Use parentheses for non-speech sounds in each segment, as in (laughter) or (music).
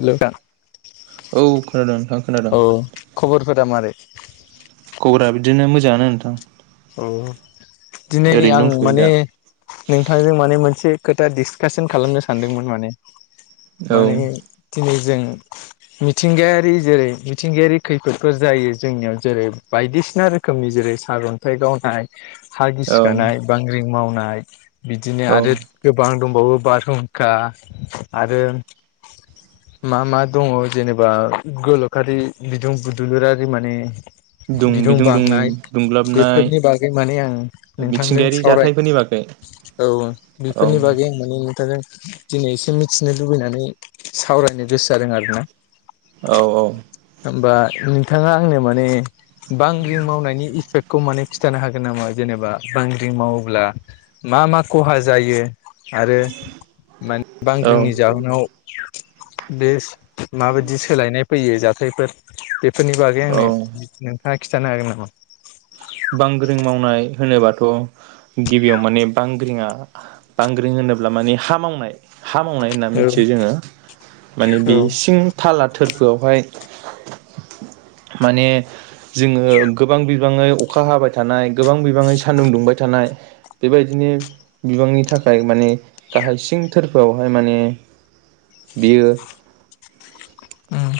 हेल नोंथां औ खोनादों नोंथां खोनादों औ खबरफोर रा मारै खबरा बिदिनो मोजाङानो नोंथां अ दिनै ओरैनो आं दंथ'यो माने दा नोंथांजों माने मोनसे खोथा डिसकासन खालामनो सानदोंमोन माने औ माने (unintelligible) जों मिथिंगायारि जेरै मिथिंगायारि खैफोदफोर जायो जोंनियाव जेरै बायदिसिना रोखोमनि जेरै सारअन न्थाय गावनाय हा औ गिसिखानाय बांग्रिं मावनाय नाय बिदिनो औ आरो गोबां दंबावो बारहुंखा आरो मा मा दङ जेनेबा गोलखारि बिदुं दुलुरारि माने दं बिदुं दुं दुंब्ला बेफोरनि बागै माने आं नोंथांजों मिथिंगायारि सावराय जाथायफोरनि बागै औ औ बेफोरनि बागै आं माने बिनि थाखाय दिनै एसे मिथिनो लुबैनानै सावरायनो गोसो जादों आरोना औ औ। होमबा नोंथाङा आंनो माने बांग्रि मावनायनि इफेक्ट खौ माने खिन्थानो हागोन नामा जेनेबा बांग्रिं मावोब्ला मा मा खहा जायो आरो माने औ बांग्रिंनि जाहोनाव बे माबायदि सोलायनाय फैयो जाथायफोर बे फोरनि बागै औ आंनो नोंथाङा खिथानो हागोन नामा? बांग्रिं मावनाय होनोबाथ' गिबियाव माने बांग्रिङा बांग्रिं होनोब्ला माने हा मावनाय। हा मावनाय होनना औ मिथियो जोङो। माने औ बे सिं थाला थोरफोवावहाय माने जोङो गोबां बि बाङै अखा हाबाय थानाय गोबां बि बाङै सानदुं दुंबाय थानाय बेबायदिनो बिबांनि थाखाय माने गाहाय सिं थोरफोवावहाय माने बेयो उम।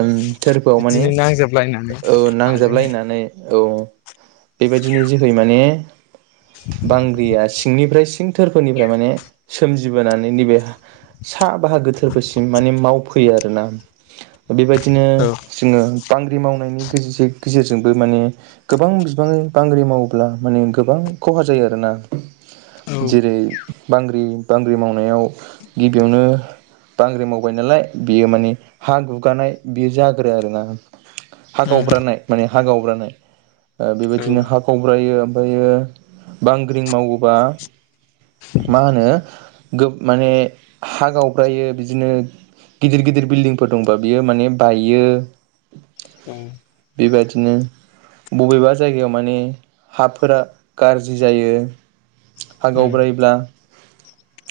ओ थोरफोवाव माने नांजाबलायनानै ओ हाजों नांजाबलायनानै औ बेबायदिनि जोहै माने बांग्रिया सिंनिफ्राय सिं थोरफोनिफ्राय माने सोमजिबोनानै नैबे सा बाहागो थोरफोरसिम माने मावफैयो आरो। (inaudible) बेबायदिनो औ जोङो बांग्रि मावनायनि (inaudible) गेजेरजोंबो माने गोबां बिबाङै बांग्रि मावोब्ला माने गोबां खहा जायो आरोना। उम जेरै बांग्रि बांग्रि मावनायाव गिबियावनो बांग्रिं मावबाय नालाय बेयो माने हा गु गानाय बेयो जागोरो आरोना। हा औ गावब्रानाय माने। हा गावब्रानाय। ओ बेबायदिनो हा औ गावब्रायो ओमफायो बांग्रिं मावोबा मा होनो गो माने हा गावब्रायो बिदिनो गिदिर गिदिर बिल्डिंफोर दं बा बियो माने बायो। उम। बेबायदिनो बबेबा जायगायाव माने हाफोरा गारजि जायो। उम हागावब्रायोब्ला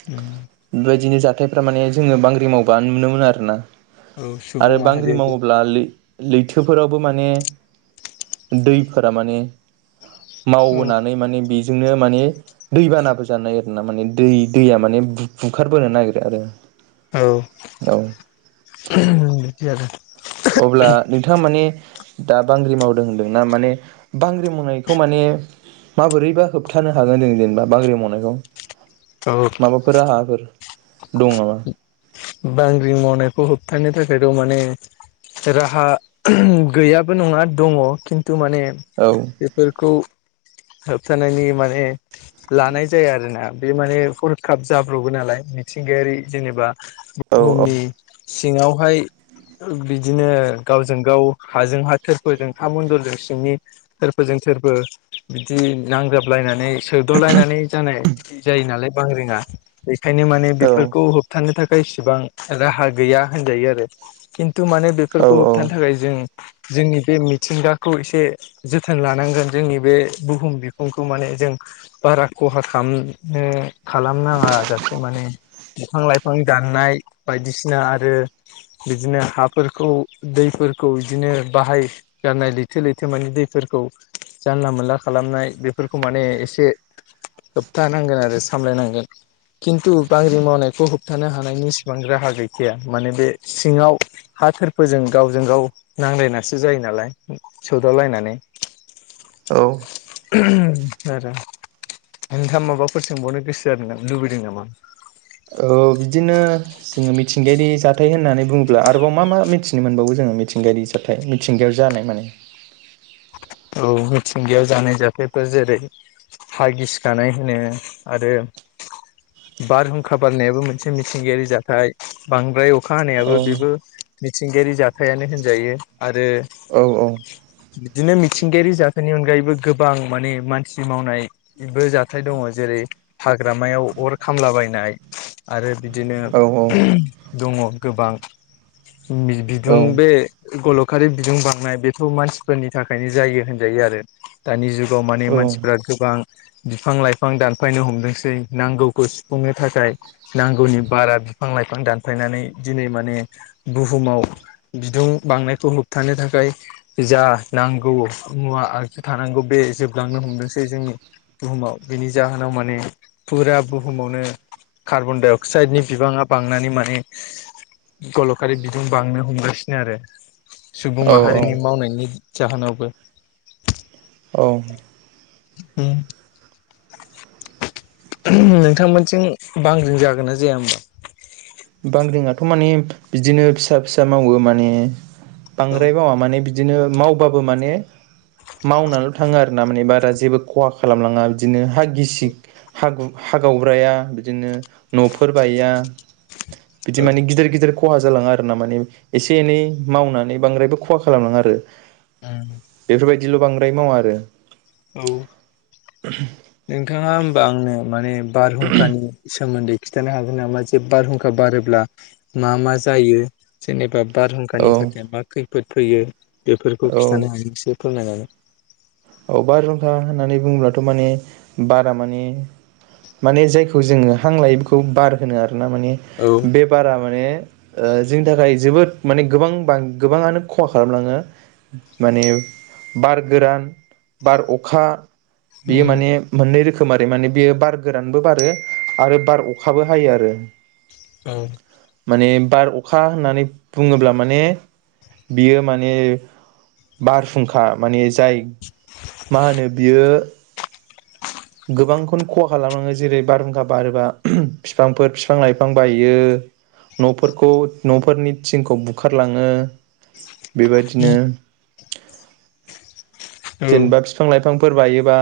उम बेबायदिनो जा हाथायफ्रा माने जोङो बांग्रि मावबा नुनो मोनो आरो ना। औ सुबुं आरो बांग्रि माहारियाबो मावोब्ला लै लैथोफोरावबो माने दैफोरा माने औ मावहोनानै माने बि जोंनो माने दै बानाबो जानो नागिरो माने दै-दैया माने बुखारबोनो नागिरो आरो। औ। औ दि आरो। अब्ला नोंथाङा माने दा बांग्रि मावदों होन्दोंना माने बांग्रि मावनायखौ माने माबोरैबा होबथानो हागोन जों जेनेबा बांग्रि मावनायखौ? औ माबाफोर राहाफोर दं नामा बांग्रिं मावनायखौ हो थानो थाखायथ' माने राहा गैयाबो नङा दङ' खिन थु माने औ बेफोरखौ होबथानायनि माने लानाय जाया आरोना बे माने हरखाब जाब्र'बो नालाय। मिथिंगायारि जेनेबा औ हुमनि सिङावहाय बिदिनो गावजों गाव हाजों हा थोरफोजों था मन्दलजों सिंनि थोरफोजों थोरबो बिदि नांजाबलायनानै सोद' लायनानै जानाय जायो नालाय। बांग्रिङा बेखायनो माने औ बेफोरखौ होबथानो थाखाय इसेबां राहा गैया होनजायो आरो। खिन थु' माने बेफोरखौ औ औ होबथानो थाखाय जों जोंनि बे मिथिंगाखौ एसे जोथोन लानांगोन जोंनि बे बुहुम बिखुंखौ माने जों बारा खहा खालामनो खालामनाङा जासे माने बिफां लाइफां दाननाय बायदिसिना आरो बिदिनो हाफोरखौ दैफोरखौ बिदिनो बाहाय जनाय लैथो लैथो माने दैफोरखौ जानला मोनला खालामनाय बेफोरखौ माने एसे होबथानांगोन आरो सामलायनांगोन। खिन्थु बांग्रि मावनायखौ होबथानो हानायनि इसिबां राहा गैखाया माने बे सिङाव हाथोरफोरोजों गावजों गाव नांलायनासो जायो नालाय सौदावलायनानै। औ। आरो नोंथां माबाफोर सोंबावनो गोसो आरोा लुबैदों नामा? औ बिदिनो जोङो मिथिंगायारि जाथाय होननानै बुङोब्ला आरोबाव मा मा मिथिनो मोनबावो जोङो? मिथिंगायारि जाथाय मिथिंगायाव जानाय माने। औ मिथिंगायाव जानाय जाथायफोर जेरै हा गिसिखानाय होनो आरो बारहुंखा बारनायाबो मोनसे मिथिंगायारि जाथाय। बांद्राय अखा औ हानायाबो बेबो मिथिंगायारि जाथायानो होनजायो। आरो औ औ बिदिनो मि जाथायनि अनगायैबो गोबां माने मानसि मावनायबो जाथाय दङ'। जेरै हाग्रामायाव अर खामला बायनाय आरो बिदिनो औ दङ'। गोबां बि-बिदुं बे गल' खारि बिदुं बांनाय बेथ' मानसिफोरनि था नो जायोजायो आरो दानि जु गावमानि औ मानसिफ्रा गोबां बिफां लाइफां दानफायनो हमदोंसै नांगौखौ सुफुंनो थाखाय नांगौनि बारा बिफां लाइफां दानफायनानै दिनै माने बुहुमाव बिदुं बांनायखौ होबथानो थाखाय जा- नांगौ मुवा आगजु थानांगौ बे जोबलांनो हमदोंसै जोंनि बुहुमाव बेनि जाहोनाव माने फुरा बुहुमावनो कार्बन डाइ अक्साइडनि बिबाङा बांनानै माने गलखारि बिदुं बांनो हमगासिनो आरो सुबुं औ औ माहारिनि मावनायनि जाहोनावबो- (unintelligible) ओम नोंथांमोनजों बांग्रिं जागोन ना जाया होमबा बांग्रिंआथ' माने बिदिनो फिसा फिसा मावो माने बांद्राय बावा माने बिद बिदिनो मावबाबो माने मावनानैल' थाङो आरो ना माने बारा जेबो खहा खालामलाङा बिदिनो हा गिसि हा गु हा गावब्राया बिदिनो नफोर बाया बिदि औ मानि गिदिर गिदिर खहा जालाङा आरो ना माने एसे एनै मावनानै बांद्रायबो खहा खालामलाङा आरो ओम दिल' बांद्राय मावा आरो औ नोंथाङा होमबा आंनो माने बारहुंखानि सोमोन्दै खिथानो हागोन नामा जे बारहुंखा बारोब्ला मा मा जायो जेनेबा औ बारहुंखानि थाखाय मा खै फोद फैयो। बेफोरखौ औ खिथानो हायासै। फोरमाय जागोन। औ बार हुंखा होननानै बुङोब्लाथ' माने बारा माने माने जायखौ जोङो हां लायो बेखौ बार होनो आरो ना माने औ बे बारा माने ओ जोंनि थाखाय जोबोद माने गोबां बा गोबाङानो खहा खालामलाङो माने बार गोरान बार, अखा- बेयो उम माने मोननै रो खोम आरो माने बेयो बार गोरानबो बारो आरो बार अखाबो हायो आरो औ माने बार अखा होननानै बुङोब्ला माने बियो माने बार फुंखा माने जाय मा होनो बियो गोबांखौनो खहा खालामलाङो जेरै बारहुंखा बारोबा फिफांफोर फिफां लाइफां बायो न'फोरखौ न'फोरनि थिंखौ बुखारलाङो। बेबायदिनो। उम औ जेनेबा फिफां- लाइफां फिफांफोर बायोबा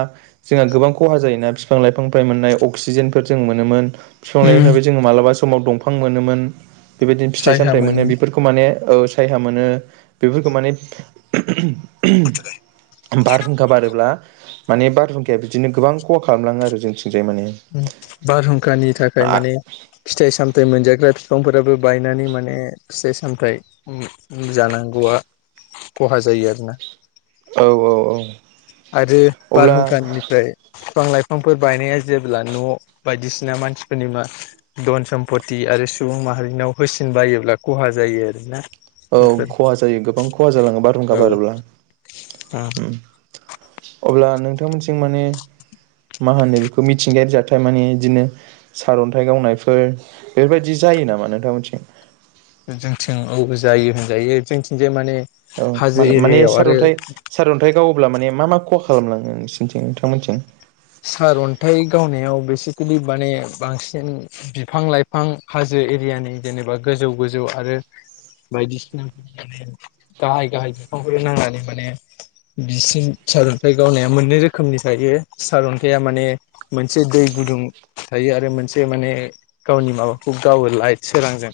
जोंहा गोबां खहा जायोना फिफां लाइफांनिफ्राय मोननाय अक्सिजेनफोर जों मोनोमोन। फिफां उम लायफांनिफ्राय जों मालाबा समाव दंफां मोनोमोन। बेबायदिनो फिथाइ सामथाइ मोनो बेफोरखौ माने औ सायहा मोनो बेफोरखौ माने (unintelligible) बारहुंखा बारो ब्ला माने बारहुंखाया बिदिनो गोबां खहा आरो जों ओम बारहुंखानि थाखाय औ माने फिथाइ सामथ मोनजाग्रा बिफांफोराबो बायनानै माने फिथाइ सामथाइ ओ ओम जानांगौआ खहा जायो आरोना। औ औ औ। आरो अब्ला बारहुंखानिफ्राय बिफां लाइफांफोर बायनाया जेब्ला न' बायदिसिना मानसिफोरनि मा धन सम्पति आरो सुबुं माहारिनाव होसिन बायोब्ला खहा जायो आरोना। औ बेफोर खहा जायो गोबां खहा जालाङो बारहुंखा औ बारोब्ला ओम। अब्ला नोंथांमोनथिं माने मा होनो बेखौ मिथिंगायारि जाथाय माने बिदिनो सारन्थाइ गावनायफोर बेफोरबायदि जायो नामा नोंथांमोनथिं? ओम जोंथिं औबो जायो होनजायो जोंथिंजाय माने औ हाजो मान-माने एरियायाव आरो सारअन्थाइ सारअन्थाइ गाव ब्ला माने मा मा खहा खालामलाङो नोंसिनिथिं नोंथांमोनथिं? सारअन्थाइ गावनायाव बेसिकेलि माने बांसिन बिफां लाइफां हाजो एरियानि जेनेबा गोजौ गोजौ आरो बायदिसिनाफोर माने गाहाय गाहाय बिफांफोर नांनानै माने बिसिम सारअन्थाइ गावनाया मोननै रोखोमनि थायो। सार अन्थाइया माने मोनसे दै गुदुं थायो आरो मोनसे माने गावनि माबाखौ गावो लाइट सोरांजों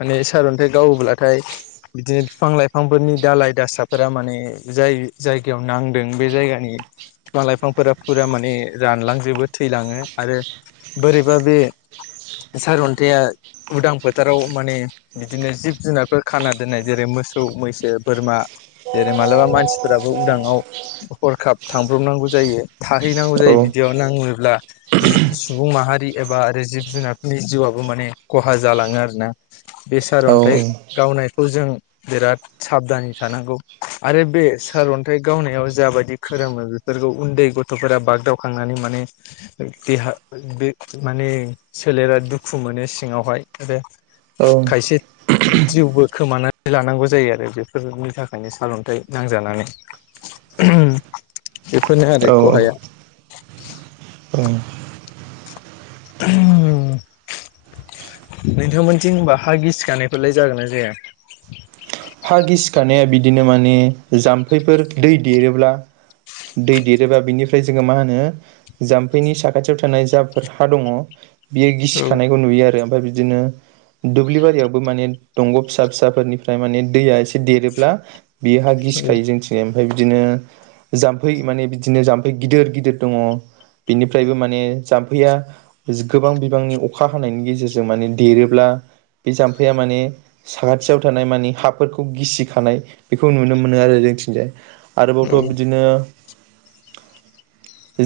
माने सार अन्थाइ गावोब्लाथाय बिदिनो बिफां लाइफांफोरनि दाालाय दासाफोरा माने जाय जायगायाव नांदों बे जायगानि बिफां लाइफांफोरा फुरा माने रानलांजोबो थैलाङो आरो बोरैबा बे सारअन्थाइया उदां फोथाराव माने बिदिनो जिब जुनारफोर खाना दोननाय जेरै मोसौ, मैसो, बोरमा जेरै मालाबा मानसिफोराबो उदाङाव हरखाब थांब्रबनांगौ जायो। थाहैनांगौ औ जायो बिदियाव नाङोब्ला जि सुबुं माहारि एबा आरो जिब जुनारफोरनि जिउआबो माने खहा जालाङो आरोना। बे सार औ अन्थाइ गावनाय खौ जों बिराद साबधानै थानांगौ आरो बे सार अन्थाइ गावनायाव जाबायदि खोरोमो बेफोरखौ उन्दै गथ' गथ'फोरा बागदावखांनानै माने देहा बे माने सोलेरा दुखु मोनो सिङावहाय आरो औ खायसे जिउबो खोमानानै लानांगौ जायो आरो बेफोरनि थाखायनो सालन्थाइ नांजानानै बेफोरनो आरो औ खहाया। औ (unintelligible) नोंथांमोनथिं होनबा हा गिसिखानायफोरलाय जागोन ना जाया? हा गिसिखानाया बिदिनो माने जाम्फैफोर दै देरोब्ला दै देरोबा बिनिफ्राय जोङो मा होनो जाम्फैनि साखाथियाव थानाय जाफोर हा दङ बियो औ गिसिखानायखौ नुयो आरो। ओमफ्राय बिदिनो दुब्लि बारियावबो माने दंग' फिसा फिसाफोरनिफ्राय माने दैया एसे देरोब्ला बेयो हा गिसिखायो जोंथिं ओमफ्राय बिदिनो जाम्फै माने बिदिनो जाम्फै गिदिर गिदिर दङ बेनिफ्रायबो माने जाम्फैया गोबां बिबांनि अखा हानायनि गेजेरजों माने देरोब्ला बे जाम्फैया माने साखाथियाव थानाय माने हा फोरखौ गिसिखानाय बेखौ नुनो मोनो आरो जोंथिजाय। औ आरोबावथ' बिदिनो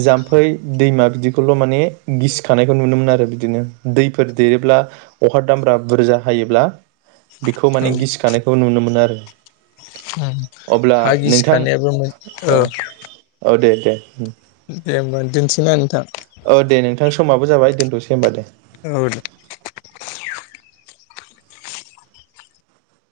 जाम्फै दैमा बिदिखौल' माने गिसिखानायखौ नुनो मोनो आरो बिदिनो दैफोर देरोब्ला अखा दामब्रा बुरजा हायोब्ला बेखौ औ माने गिसिखानाय नुनो मोनो आरो। अब्ला हा नोंथां गिसिखानायाबो ए उम दे होमबा दिनसिना नोंथां औ दे नोंथांनि समाबो जाबाय दोनथ'सै होमबा दे औ दे